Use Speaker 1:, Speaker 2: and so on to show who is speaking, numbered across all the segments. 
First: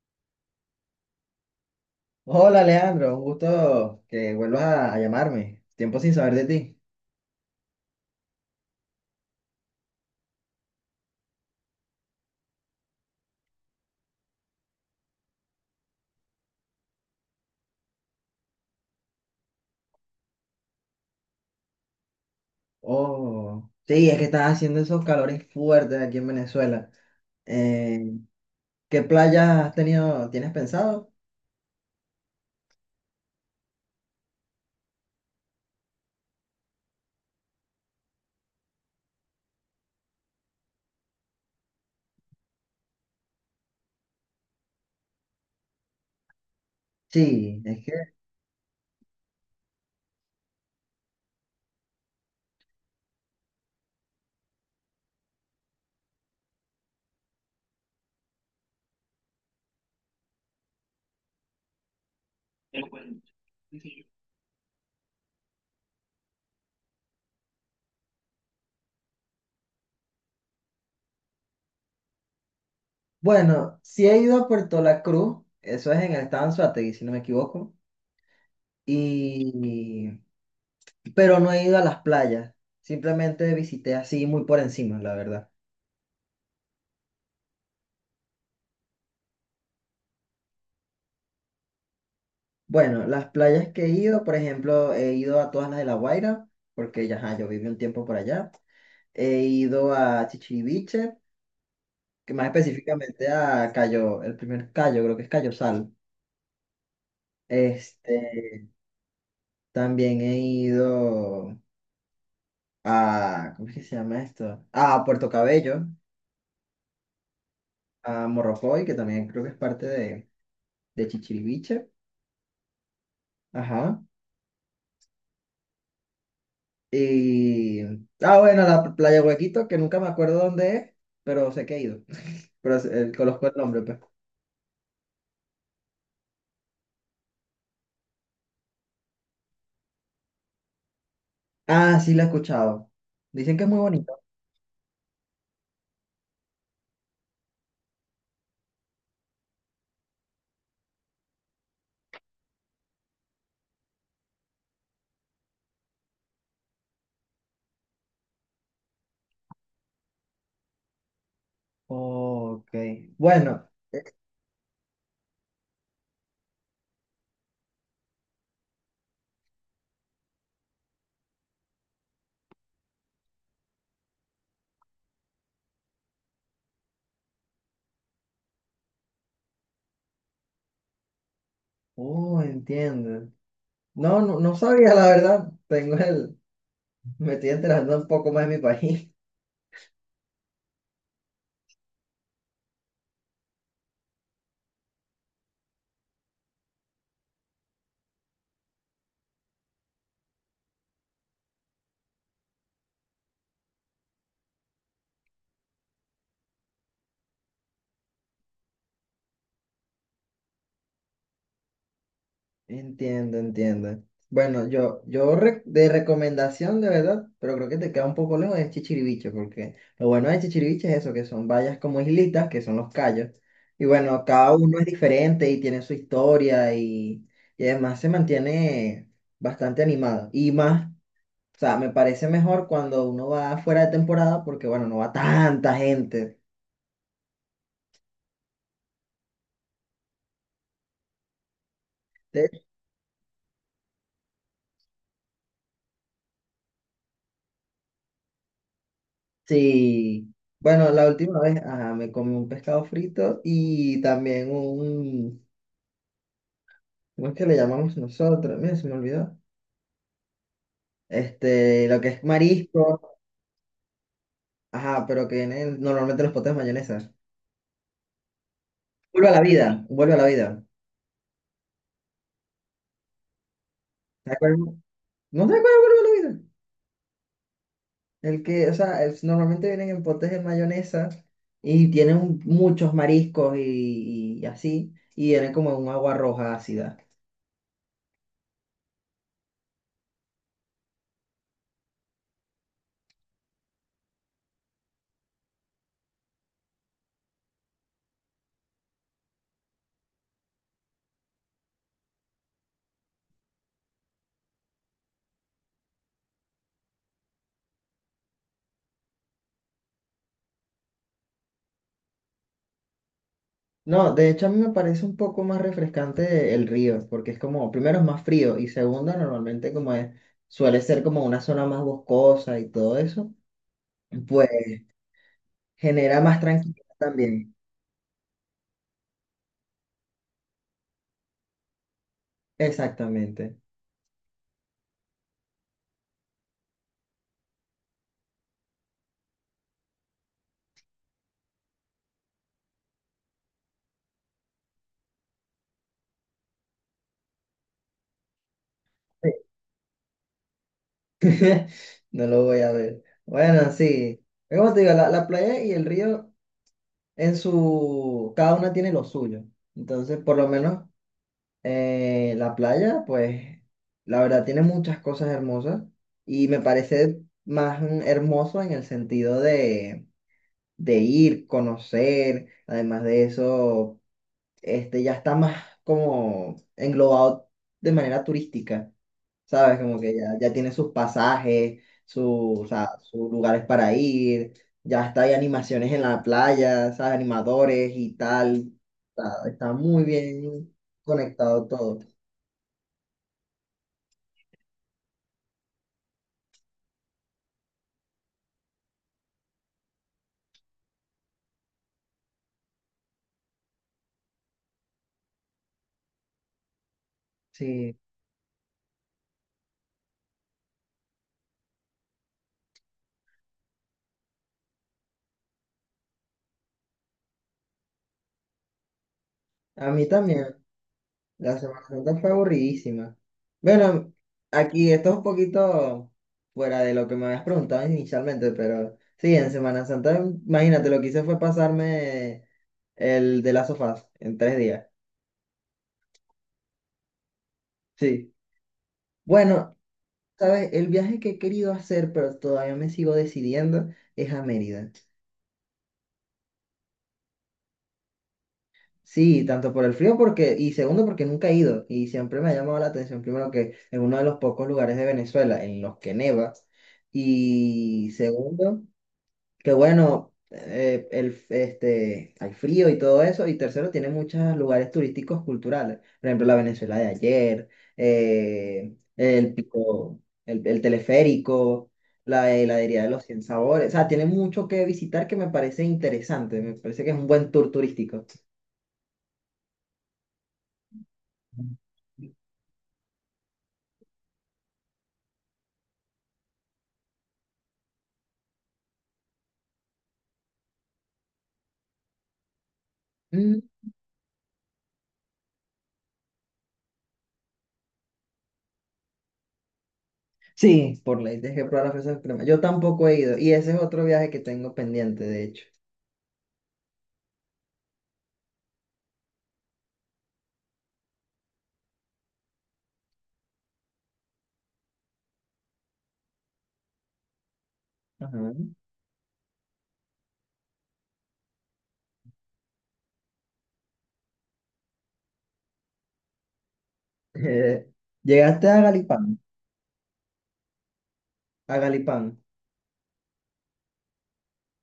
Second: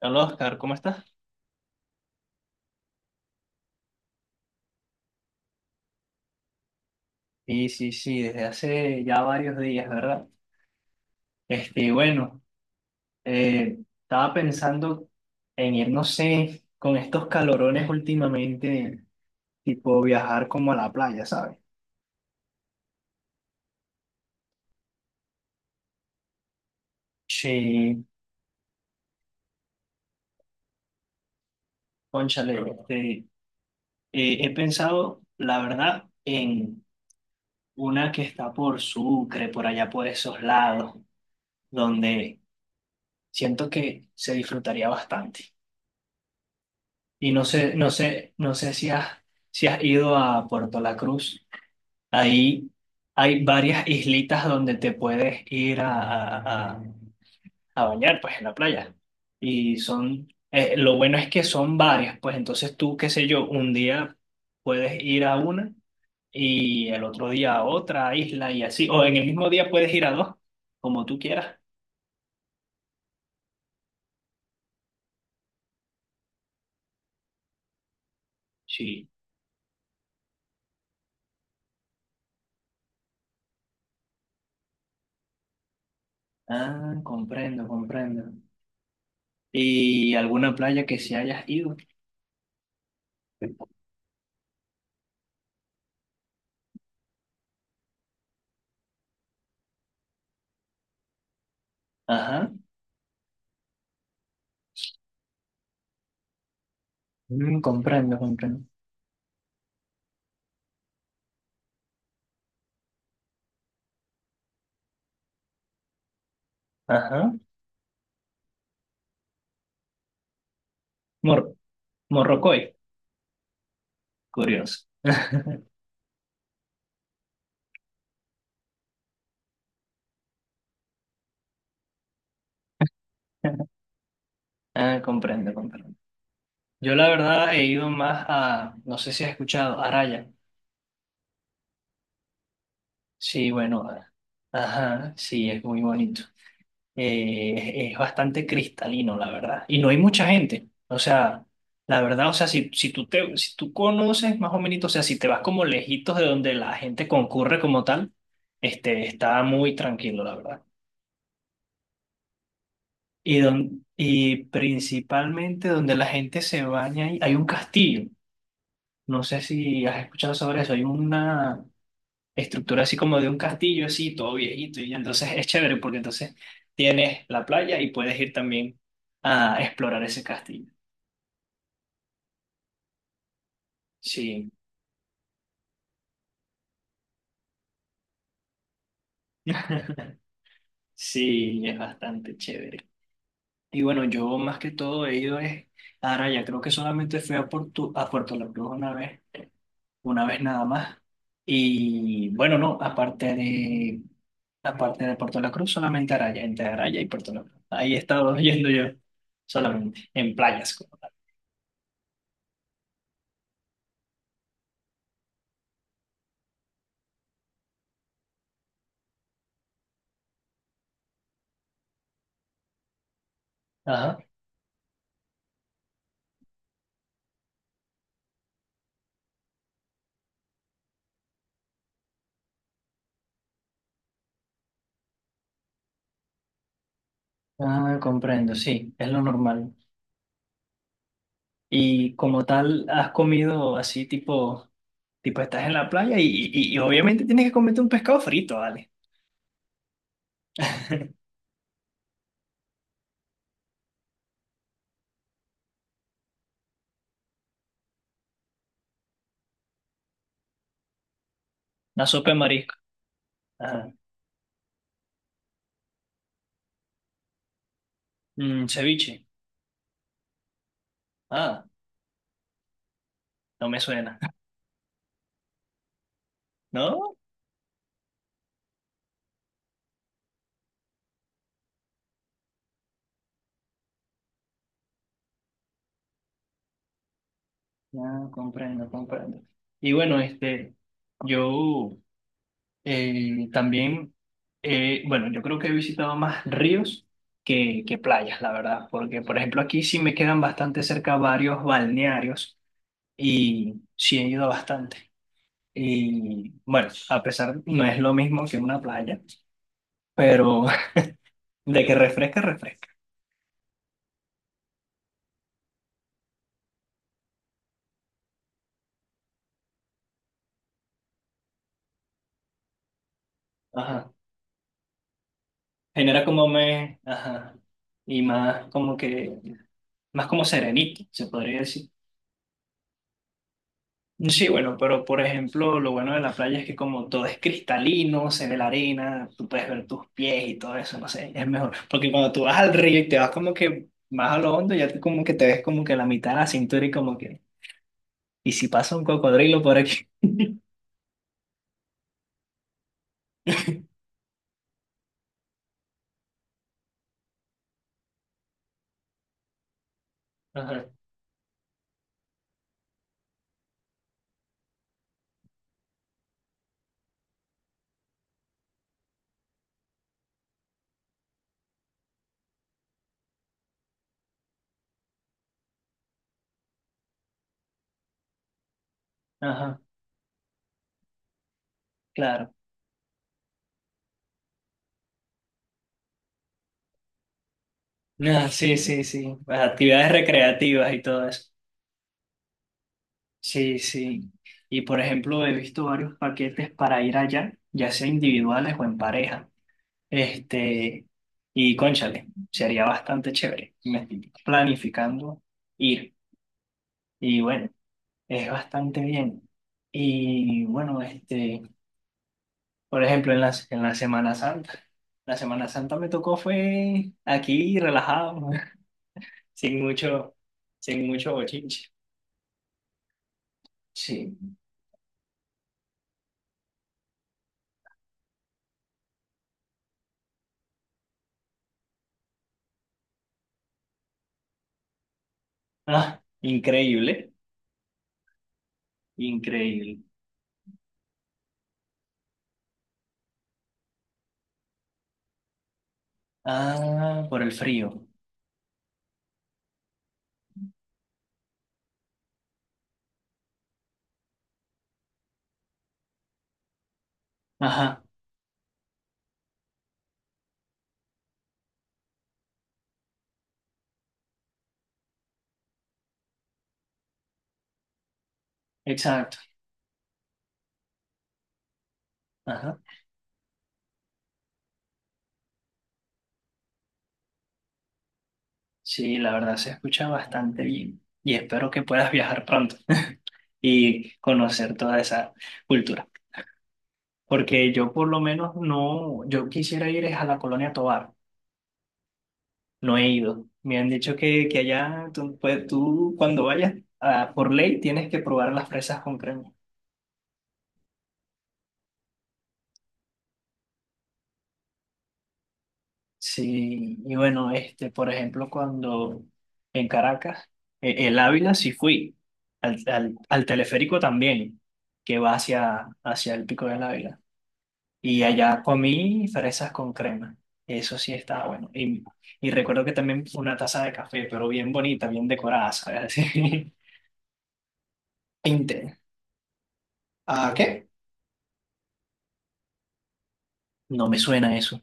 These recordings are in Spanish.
Speaker 1: Hola Oscar, ¿cómo estás?
Speaker 2: Hola Leandro, un gusto que vuelvas a llamarme. Tiempo sin saber de ti.
Speaker 1: Sí, sí, sí, desde hace ya varios días, ¿verdad? Bueno, estaba pensando en ir, no sé, con estos calorones últimamente, tipo viajar como a la playa, ¿sabes?
Speaker 2: Oh, sí, es que estás haciendo esos calores fuertes aquí en Venezuela.
Speaker 1: Sí,
Speaker 2: Eh, ¿Qué playa has tenido, tienes pensado?
Speaker 1: cónchale, he pensado, la verdad, en una que está por Sucre, por allá por esos lados, donde siento que se disfrutaría bastante. Y no
Speaker 2: Sí,
Speaker 1: sé,
Speaker 2: es
Speaker 1: no
Speaker 2: que,
Speaker 1: sé, no sé si has, si has ido a Puerto La Cruz. Ahí hay varias islitas donde te puedes ir a bañar, pues, en la playa. Y son, lo bueno es que son varias, pues, entonces tú, qué sé yo, un día puedes ir a una y el otro día a otra isla y así. O en el mismo día puedes ir a dos, como tú quieras.
Speaker 2: bueno, sí he ido a Puerto La Cruz, eso es en el estado Anzoátegui, si no me equivoco,
Speaker 1: Sí.
Speaker 2: y, pero no he ido a las playas, simplemente visité así muy por encima, la verdad.
Speaker 1: Ah, comprendo, comprendo. ¿Y alguna playa que se hayas ido?
Speaker 2: Bueno, las playas que he ido, por ejemplo, he ido a todas las de La Guaira, porque ya, ajá, yo viví un tiempo por allá. He ido a Chichiriviche, que más
Speaker 1: Ajá.
Speaker 2: específicamente a Cayo, el primer Cayo, creo que es Cayo Sal.
Speaker 1: Mm, comprendo, comprendo.
Speaker 2: Este, también he ido a, ¿cómo es que se llama esto? A Puerto Cabello,
Speaker 1: Ajá.
Speaker 2: a Morrocoy, que también creo que es parte de
Speaker 1: Mor-
Speaker 2: Chichiriviche.
Speaker 1: Morrocoy,
Speaker 2: Ajá.
Speaker 1: curioso.
Speaker 2: Y, ah, bueno, la playa Huequito, que nunca me acuerdo dónde es, pero sé que he ido. Pero conozco el nombre, pues.
Speaker 1: Ah, comprendo, comprendo. Yo la verdad he ido más a, no sé si has escuchado, Araya.
Speaker 2: Ah, sí, la he escuchado.
Speaker 1: Sí,
Speaker 2: Dicen que es muy
Speaker 1: bueno,
Speaker 2: bonito.
Speaker 1: ajá, sí, es muy bonito. Es bastante cristalino, la verdad. Y no hay mucha gente. O sea, la verdad, o sea, si tú conoces más o menos, o sea, si te vas como lejitos de donde la gente concurre como tal, está muy tranquilo, la verdad.
Speaker 2: Ok. Bueno. eh,
Speaker 1: Y principalmente donde la gente se baña, y hay un castillo. No sé si has escuchado sobre eso. Hay una estructura así como de un castillo, así, todo viejito. Y entonces es chévere porque entonces tienes la playa y puedes ir también a explorar ese castillo.
Speaker 2: Oh, entiendo. No, no,
Speaker 1: Sí,
Speaker 2: no sabía, la verdad. Tengo el. Me estoy enterando un poco más de mi país.
Speaker 1: sí, es bastante chévere. Y bueno, yo más que todo he ido es, ahora ya creo que solamente fui a Puerto La Cruz una vez nada más. Y bueno, no, aparte de Puerto La Cruz, solamente Araya, entre Araya y Puerto La Cruz. Ahí he estado yendo yo, solamente, en playas como tal.
Speaker 2: Entiendo, entiendo. Bueno, yo de recomendación de verdad, pero creo que te queda un poco lejos de Chichiriviche, porque lo bueno de Chichiriviche es eso, que son vallas como islitas, que son los cayos. Y
Speaker 1: Ajá.
Speaker 2: bueno, cada uno es diferente y tiene su historia y además se mantiene bastante animado. Y más, o sea, me parece mejor cuando uno va fuera de temporada, porque bueno, no va tanta gente.
Speaker 1: Ah, comprendo, sí, es lo normal. Y como
Speaker 2: De-
Speaker 1: tal, has comido así tipo, tipo estás en la playa y, y obviamente tienes que comerte un pescado frito, ¿vale?
Speaker 2: Sí. Bueno, la última vez, ajá, me comí un pescado frito y también un. ¿Cómo es que le llamamos nosotros? Mira, se me olvidó. Este, lo
Speaker 1: Una
Speaker 2: que es
Speaker 1: sopa de marisco.
Speaker 2: marisco,
Speaker 1: Ajá.
Speaker 2: ajá, pero que viene normalmente en los potes de mayonesa.
Speaker 1: Mm, ceviche.
Speaker 2: Vuelve a la vida, vuelve a la vida.
Speaker 1: Ah, no me suena.
Speaker 2: ¿Te acuerdas? ¿No te acuerdas de vuelve a la vida?
Speaker 1: ¿No?
Speaker 2: El que, o sea, normalmente vienen en potes de mayonesa y tienen muchos mariscos y así, y vienen como en un agua roja ácida.
Speaker 1: Ya, comprendo, comprendo. Y bueno, yo eh, también, bueno, yo creo que he visitado más ríos que playas, la verdad, porque por ejemplo aquí sí me quedan bastante cerca varios balnearios y sí he ido bastante. Y bueno, a pesar no es lo mismo que una playa, pero de que refresca, refresca.
Speaker 2: No, de hecho a mí me parece un poco más refrescante el río, porque es como, primero es más frío y segundo normalmente como es, suele ser como una zona más boscosa y todo eso.
Speaker 1: Ajá.
Speaker 2: Pues genera más tranquilidad
Speaker 1: Ajá,
Speaker 2: también.
Speaker 1: y más como que, más como serenito, se podría decir.
Speaker 2: Exactamente.
Speaker 1: Sí, bueno, pero por ejemplo, lo bueno de la playa es que como todo es cristalino, se ve la arena, tú puedes ver tus pies y todo eso, no sé, es mejor. Porque cuando tú vas al río y te vas como que más a lo hondo, ya tú como que te ves como que la mitad de la cintura y como que, ¿y si pasa un cocodrilo por aquí?
Speaker 2: No lo voy a ver. Bueno, sí. Pero como te digo, la playa y el río en su. Cada una tiene lo suyo. Entonces, por lo
Speaker 1: Ajá,
Speaker 2: menos la playa, pues, la verdad tiene muchas cosas hermosas y me parece más hermoso en el sentido de, ir, conocer. Además de eso, este ya está más como englobado de manera turística. ¿Sabes?
Speaker 1: ajá,
Speaker 2: Como que ya, ya tiene sus pasajes,
Speaker 1: claro.
Speaker 2: o sea, sus lugares para ir, ya está, hay animaciones en la playa, ¿sabes? Animadores y
Speaker 1: Ah,
Speaker 2: tal.
Speaker 1: sí, sí, sí,
Speaker 2: Está,
Speaker 1: las
Speaker 2: está muy
Speaker 1: actividades
Speaker 2: bien
Speaker 1: recreativas y todo eso.
Speaker 2: conectado todo.
Speaker 1: Sí, sí. Y por ejemplo, he visto varios paquetes para ir allá, ya sea individuales o en pareja. Este, y cónchale, sería bastante chévere. Me estoy planificando ir. Y bueno,
Speaker 2: Sí,
Speaker 1: es bastante bien. Y bueno, por ejemplo, en en la Semana Santa. La Semana Santa me tocó fue aquí, relajado, sin
Speaker 2: a mí
Speaker 1: mucho,
Speaker 2: también.
Speaker 1: sin mucho
Speaker 2: La Semana
Speaker 1: bochinche.
Speaker 2: Santa fue aburridísima. Bueno,
Speaker 1: Sí.
Speaker 2: aquí esto es un poquito fuera de lo que me habías preguntado inicialmente, pero sí, en Semana Santa, imagínate, lo que hice fue pasarme el de las sofás en 3 días.
Speaker 1: Ah, increíble,
Speaker 2: Sí. Bueno,
Speaker 1: increíble.
Speaker 2: ¿sabes? El viaje que he querido hacer, pero todavía me sigo decidiendo, es a Mérida.
Speaker 1: Ah, por el frío.
Speaker 2: Sí, tanto por el frío porque, y segundo porque nunca he ido y siempre me ha llamado la atención, primero que es uno de los pocos lugares de Venezuela en los que neva
Speaker 1: Ajá,
Speaker 2: y segundo que bueno, hay frío y todo eso. Y tercero, tiene muchos lugares turísticos culturales. Por ejemplo, la Venezuela de ayer,
Speaker 1: exacto.
Speaker 2: el pico, el teleférico, la
Speaker 1: Ajá.
Speaker 2: heladería de los 100 sabores. O sea, tiene mucho que visitar que me parece interesante. Me parece que es un buen tour turístico.
Speaker 1: Sí, la verdad se escucha bastante bien y espero que puedas viajar pronto y conocer toda esa cultura, porque yo por lo menos no, yo quisiera ir es a la Colonia Tovar, no he ido.
Speaker 2: Mm.
Speaker 1: Me han dicho que allá tú, pues, tú cuando vayas ah, por ley tienes que probar las fresas con crema.
Speaker 2: Sí, por ley, dejé que probar las fresas cremas. Yo tampoco he ido. Y ese es otro viaje que tengo pendiente, de hecho.
Speaker 1: Sí, y bueno, por ejemplo, cuando en Caracas, el Ávila sí fui, al teleférico también, que va hacia el Pico del Ávila. Y
Speaker 2: Ajá.
Speaker 1: allá comí fresas con crema. Eso sí estaba bueno. Y recuerdo que también una taza de café, pero bien bonita, bien decorada, ¿sabes? Así.
Speaker 2: Eh, ¿Llegaste a
Speaker 1: Inte-
Speaker 2: Galipán?
Speaker 1: ¿Ah, qué?
Speaker 2: A Galipán.
Speaker 1: No me suena eso.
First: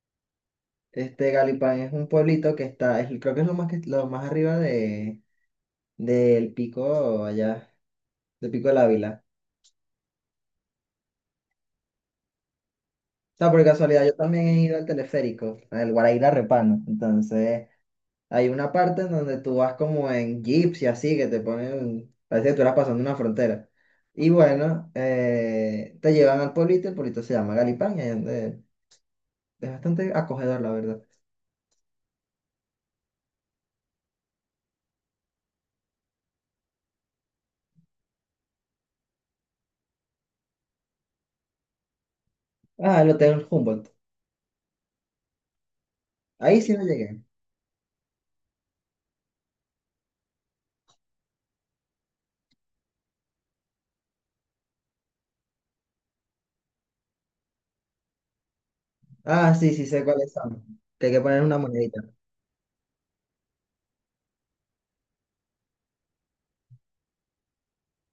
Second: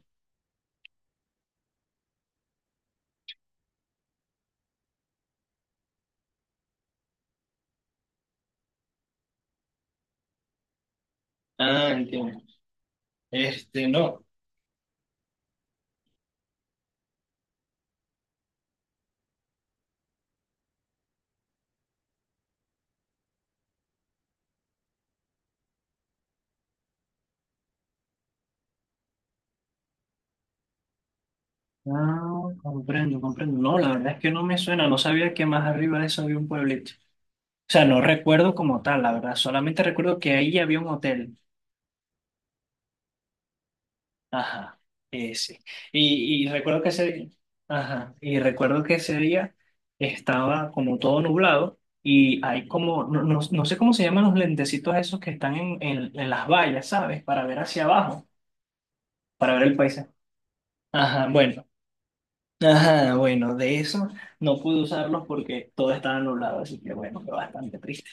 Speaker 2: Este Galipán es un pueblito que está, creo que es lo más que lo más arriba de del pico allá, del pico del Ávila.
Speaker 1: Ah, entiendo.
Speaker 2: O sea, por
Speaker 1: Este,
Speaker 2: casualidad yo
Speaker 1: no.
Speaker 2: también he ido al teleférico, al Guaraíra Repano. Entonces, hay una parte en donde tú vas como en jeeps y así, que te ponen, parece que tú eras pasando una frontera. Y bueno, te llevan al pueblito, el pueblito se llama Galipán, y ahí es es bastante acogedor, la verdad.
Speaker 1: Ah, comprendo, comprendo. No, la verdad es que no me suena. No sabía que más arriba de eso había un pueblito. O sea, no recuerdo como tal, la verdad. Solamente recuerdo que ahí había un hotel.
Speaker 2: Ah, el Hotel Humboldt.
Speaker 1: Ajá, sí. Y, y
Speaker 2: Ahí sí
Speaker 1: recuerdo
Speaker 2: no
Speaker 1: que
Speaker 2: llegué.
Speaker 1: ese, ajá, y recuerdo que ese día estaba como todo nublado y hay como, no, no, no sé cómo se llaman los lentecitos esos que están en las vallas, ¿sabes? Para ver hacia abajo, para
Speaker 2: Ah,
Speaker 1: ver
Speaker 2: sí,
Speaker 1: el
Speaker 2: sí sé
Speaker 1: paisaje.
Speaker 2: cuáles son. Que hay que
Speaker 1: Ajá,
Speaker 2: poner una
Speaker 1: bueno.
Speaker 2: moneda.
Speaker 1: Ajá, bueno, de eso no pude usarlos porque todo estaba nublado, así que bueno, fue bastante triste.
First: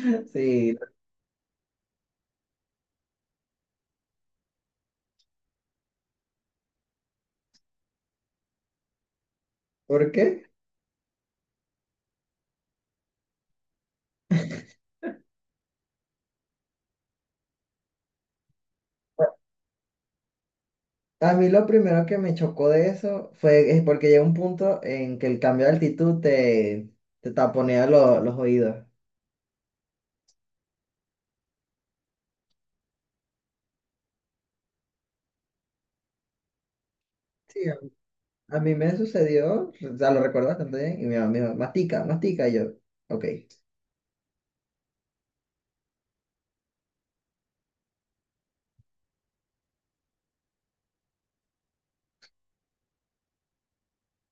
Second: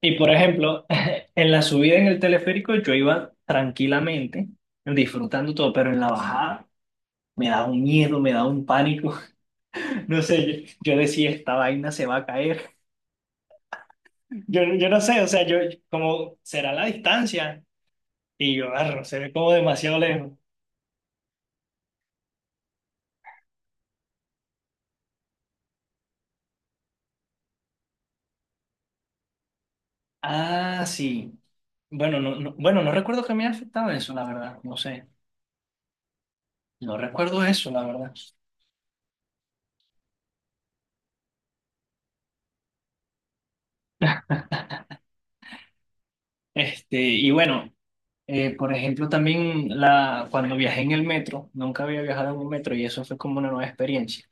Speaker 1: Y por
Speaker 2: Sí,
Speaker 1: ejemplo, en la subida en el teleférico yo iba tranquilamente, disfrutando todo, pero en la bajada... me da un miedo, me da un pánico.
Speaker 2: ¿por
Speaker 1: No
Speaker 2: qué?
Speaker 1: sé, yo decía, esta vaina se va a caer. Yo no sé, o sea, yo, como, será la distancia. Y yo, "Arro, se ve como demasiado lejos.
Speaker 2: A mí lo primero que me chocó de eso fue es porque llega un punto en que el cambio de altitud te taponea los oídos.
Speaker 1: Ah, sí. Bueno, bueno, no recuerdo que me haya afectado eso, la verdad. No sé. No recuerdo
Speaker 2: Sí,
Speaker 1: eso,
Speaker 2: a
Speaker 1: la verdad.
Speaker 2: a mí me sucedió, o sea, lo recuerdo bastante bien, y mi mamá me dijo, mastica, mastica, y yo, ok.
Speaker 1: Y bueno, por ejemplo, también cuando viajé en el metro, nunca había viajado en un metro y eso fue como una nueva experiencia.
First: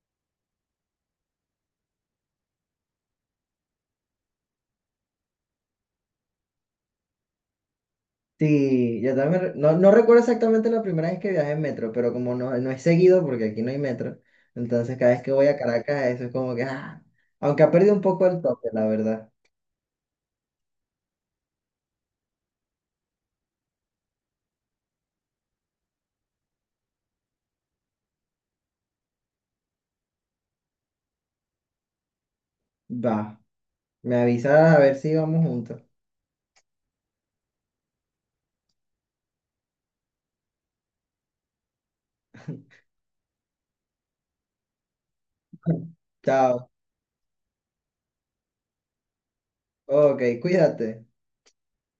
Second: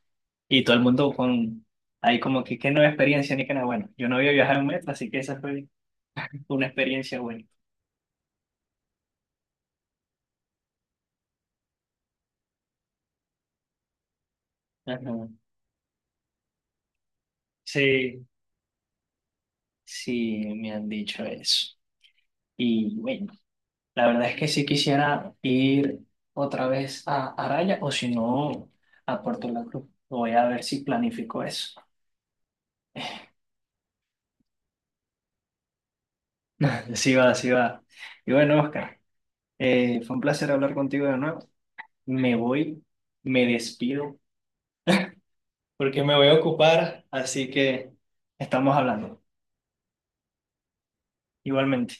Speaker 1: Y todo el mundo con, ahí como que, qué nueva experiencia, ni que nada. Bueno, yo no había viajado en metro, así que esa fue una experiencia buena.
Speaker 2: Sí, yo también, no, no recuerdo exactamente la primera vez que viajé en metro, pero como no, no es seguido, porque aquí no hay metro, entonces cada vez
Speaker 1: Ajá.
Speaker 2: que voy a Caracas, eso es como que, aunque ha perdido un
Speaker 1: Sí,
Speaker 2: poco el toque, la verdad.
Speaker 1: sí, me han dicho eso. Y bueno, la verdad es que sí quisiera ir otra vez a Araya o si no, a Puerto La Cruz. Voy a ver si planifico eso.
Speaker 2: Va, me avisas a ver si vamos juntos.
Speaker 1: Sí va, sí va. Y bueno, Oscar, fue un placer hablar contigo de nuevo. Me voy, me despido porque me voy a
Speaker 2: Chao.
Speaker 1: ocupar, así que estamos hablando.
Speaker 2: Ok, cuídate.
Speaker 1: Igualmente.